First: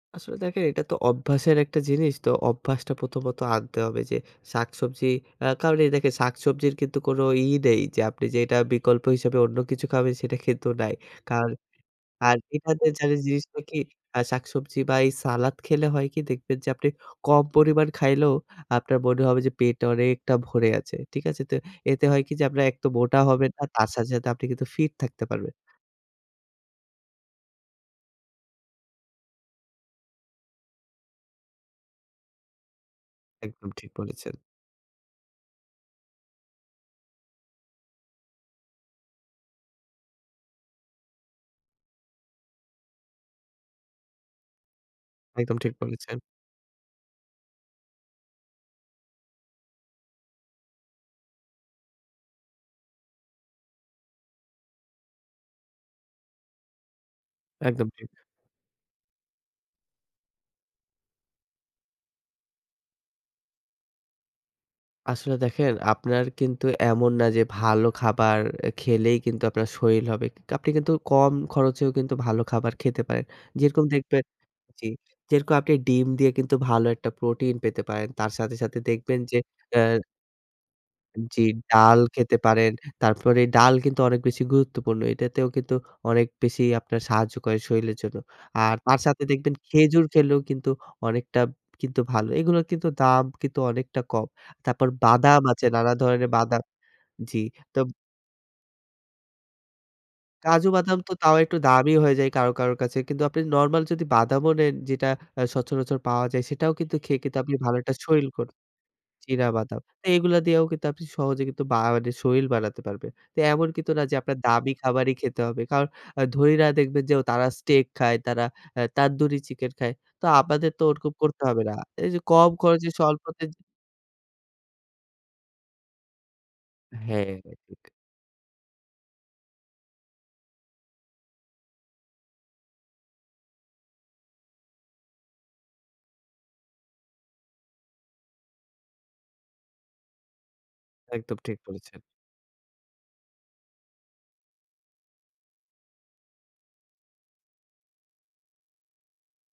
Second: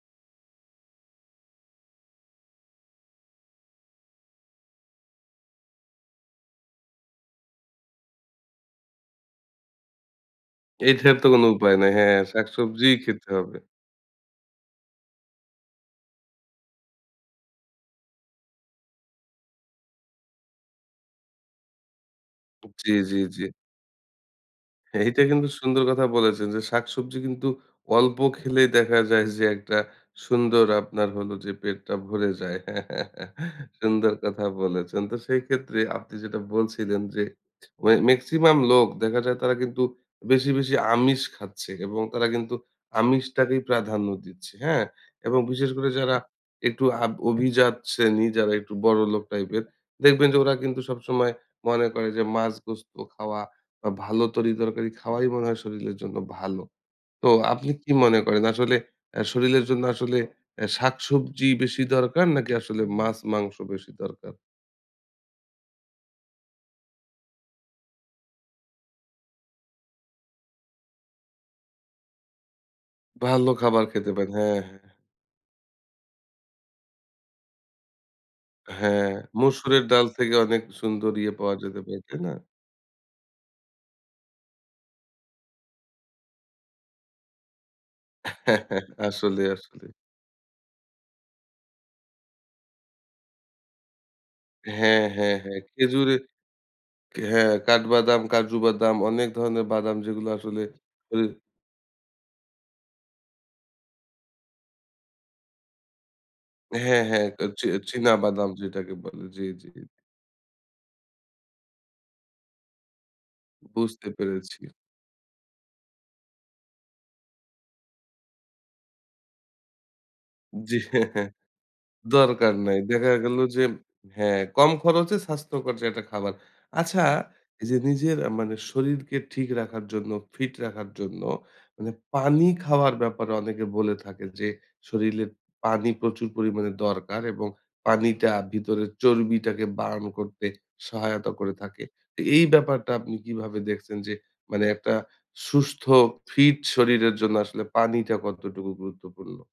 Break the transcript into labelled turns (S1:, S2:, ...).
S1: আসলে দেখে এটা তো অভ্যাসের একটা জিনিস তো অভ্যাসটা প্রথমত আনতে হবে যে শাকসবজি অ্যা কারণ এই দেখেন শাকসবজির কিন্তু কোন ই নেই যে আপনি যে এটা বিকল্প হিসাবে অন্য কিছু খাবেন সেটা কিন্তু নাই।
S2: এটার তো কোনো
S1: কারণ
S2: উপায় নাই। হ্যাঁ,
S1: আ এখানে
S2: শাকসবজিই
S1: জানেন
S2: খেতে হবে।
S1: জিনিসটা কি? আ শাক-সবজি বা এই সালাদ খেলে হয় কি দেখবেন যে আপনি কম পরিমাণ খাইলেও আপনার মনে হবে যে পেট অনেকটা ভরে আছে। ঠিক আছে? তো এতে হয় কি যে আপনে
S2: উ
S1: একতো
S2: জ্বী,
S1: মোটা
S2: জ্বী, জ্বী।
S1: হবেন না তার সাথে, সাথে আপনি কিন্তু ফিট
S2: এইটা
S1: থাকতে
S2: কিন্তু
S1: পারবেন।
S2: সুন্দর কথা বলেছেন, যে শাকসবজি কিন্তু অল্প খেলেই দেখা যায় যে একটা সুন্দর আপনার হলো যে পেটটা ভরে যায়।
S1: একদম ঠিক
S2: সুন্দর
S1: বলেছেন।
S2: কথা বলেছেন। তো সেই ক্ষেত্রে আপনি যেটা বলছিলেন যে ওয়ে মেক্সিমাম লোক দেখা যায় তারা কিন্তু বেশি, বেশি আমিষ খাচ্ছে এবং তারা কিন্তু আমিষটাকেই প্রাধান্য দিচ্ছে। হ্যাঁ? এবং
S1: একদম
S2: বিশেষ
S1: ঠিক
S2: করে
S1: বলেছেন।
S2: যারা একটু আভ অভিজাত শ্রেণী যারা একটু বড় লোক টাইপের দেখবেন যে ওরা কিন্তু সবসময় মনে করে যে মাছ, গোস্ত খাওয়া বা ভালো তরি-তরকারি খাওয়াই মনে হয় শরীরের জন্য ভালো। তো আপনি
S1: একদম
S2: কি
S1: ঠিক।
S2: মনে করেন? আসলে আ শরীরের জন্য আসলে এ শাক-সবজি বেশি দরকার নাকি আসলে মাছ-মাংস বেশি দরকার?
S1: আসলে দেখেন আপনার কিন্তু এমন না যে ভালো খাবার এ খেলেই কিন্তু আপনার শরীর হবে। কি আপনি কিন্তু কম খরচেও কিন্তু ভালো খাবার খেতে পারেন।
S2: ভালো খাবার
S1: যেরকম
S2: খেতে
S1: দেখবেন
S2: পারে, হ্যাঁ,
S1: জি,
S2: হ্যাঁ।
S1: যেরকম আপনি ডিম দিয়ে কিন্তু ভালো একটা প্রোটিন পেতে পারেন। তার সাথে, সাথে
S2: হ্যাঁ,
S1: দেখবেন যে
S2: মসুরের
S1: অ্যা
S2: ডাল থেকে অনেক সুন্দর ইয়ে
S1: জি,
S2: পাওয়া যেতে পারে
S1: ডাল
S2: তাই না?
S1: খেতে পারেন। তারপরে ডাল কিন্তু অনেক বেশি গুরুত্বপূর্ণ। এটাতেও কিন্তু অনেক বেশি আপনার সাহায্য করে শরীরের জন্য। আর তার সাথে
S2: আসলে,
S1: দেখবেন
S2: আসলে।
S1: খেজুর খেলেও কিন্তু অনেকটা কিন্তু ভালো। এগুলোর কিন্তু দাম কিন্তু অনেকটা কম। তারপর
S2: হ্যাঁ, হ্যাঁ,
S1: বাদাম
S2: হ্যাঁ,
S1: আছে, নানা
S2: খেজুরে
S1: ধরনের বাদাম
S2: খ
S1: জি।
S2: হ্যাঁ, কাঠ
S1: তোব
S2: বাদাম, কাজু বাদাম অনেক ধরনের বাদাম যেগুলো আসলে
S1: কাজু বাদাম তো তাও একটু দামি হয়ে যায় কারো, কারো, কাছে। কিন্তু আপনি নরমাল যদি বাদামও নেন যেটা আ সচারাচর পাওয়া যায় সেটাও কিন্তু
S2: হ্যাঁ,
S1: খেয়ে
S2: হ্যাঁ, চি
S1: ভালো একটা শরীর ক
S2: চিনাবাদাম যেটাকে বলে। জি,
S1: চীনা
S2: জি।
S1: বাদাম। তো এগুলো দিয়েও কিন্তু সহজে বা মানি শরীর বানাতে পারবেন। এমন কিন্তু না
S2: বুঝতে
S1: যে আপনার
S2: পেরেছি।
S1: দামি খাবারই খেতে হবে। কারণ আ ধনিরা দেখবেন যে তারা স্টেক খায় তারা আ তানদুরি চিকেন খায়। তো আপনাদের
S2: জ্বি।
S1: তো ওরকম করতে হবে না। এই যে কম
S2: দরকার নাই।
S1: খরচে
S2: দেখা গেল
S1: স্বল্পতে
S2: যে হ্যাঁ, কম খরচে স্বাস্থ্যকর যে একটা খাবার। আচ্ছা,
S1: হ্যাঁ।
S2: এই যে নিজের মানে শরীরকে ঠিক রাখার জন্য, ফিট রাখার জন্য মানে পানি খাওয়ার ব্যাপারে অনেকে বলে থাকে যে শরীরে পানি প্রচুর পরিমাণে দরকার এবং পানিটা ভিতরের চর্বিটাকে বার্ন করতে সহায়তা
S1: একদম
S2: করে
S1: ঠিক
S2: থাকে।
S1: বলেছেন।
S2: তো এই ব্যাপারটা আপনি কিভাবে দেখছেন যে মানে একটা সুস্থ ফিট শরীরের জন্য আসলে পানিটা কতটুকু গুরুত্বপূর্ণ?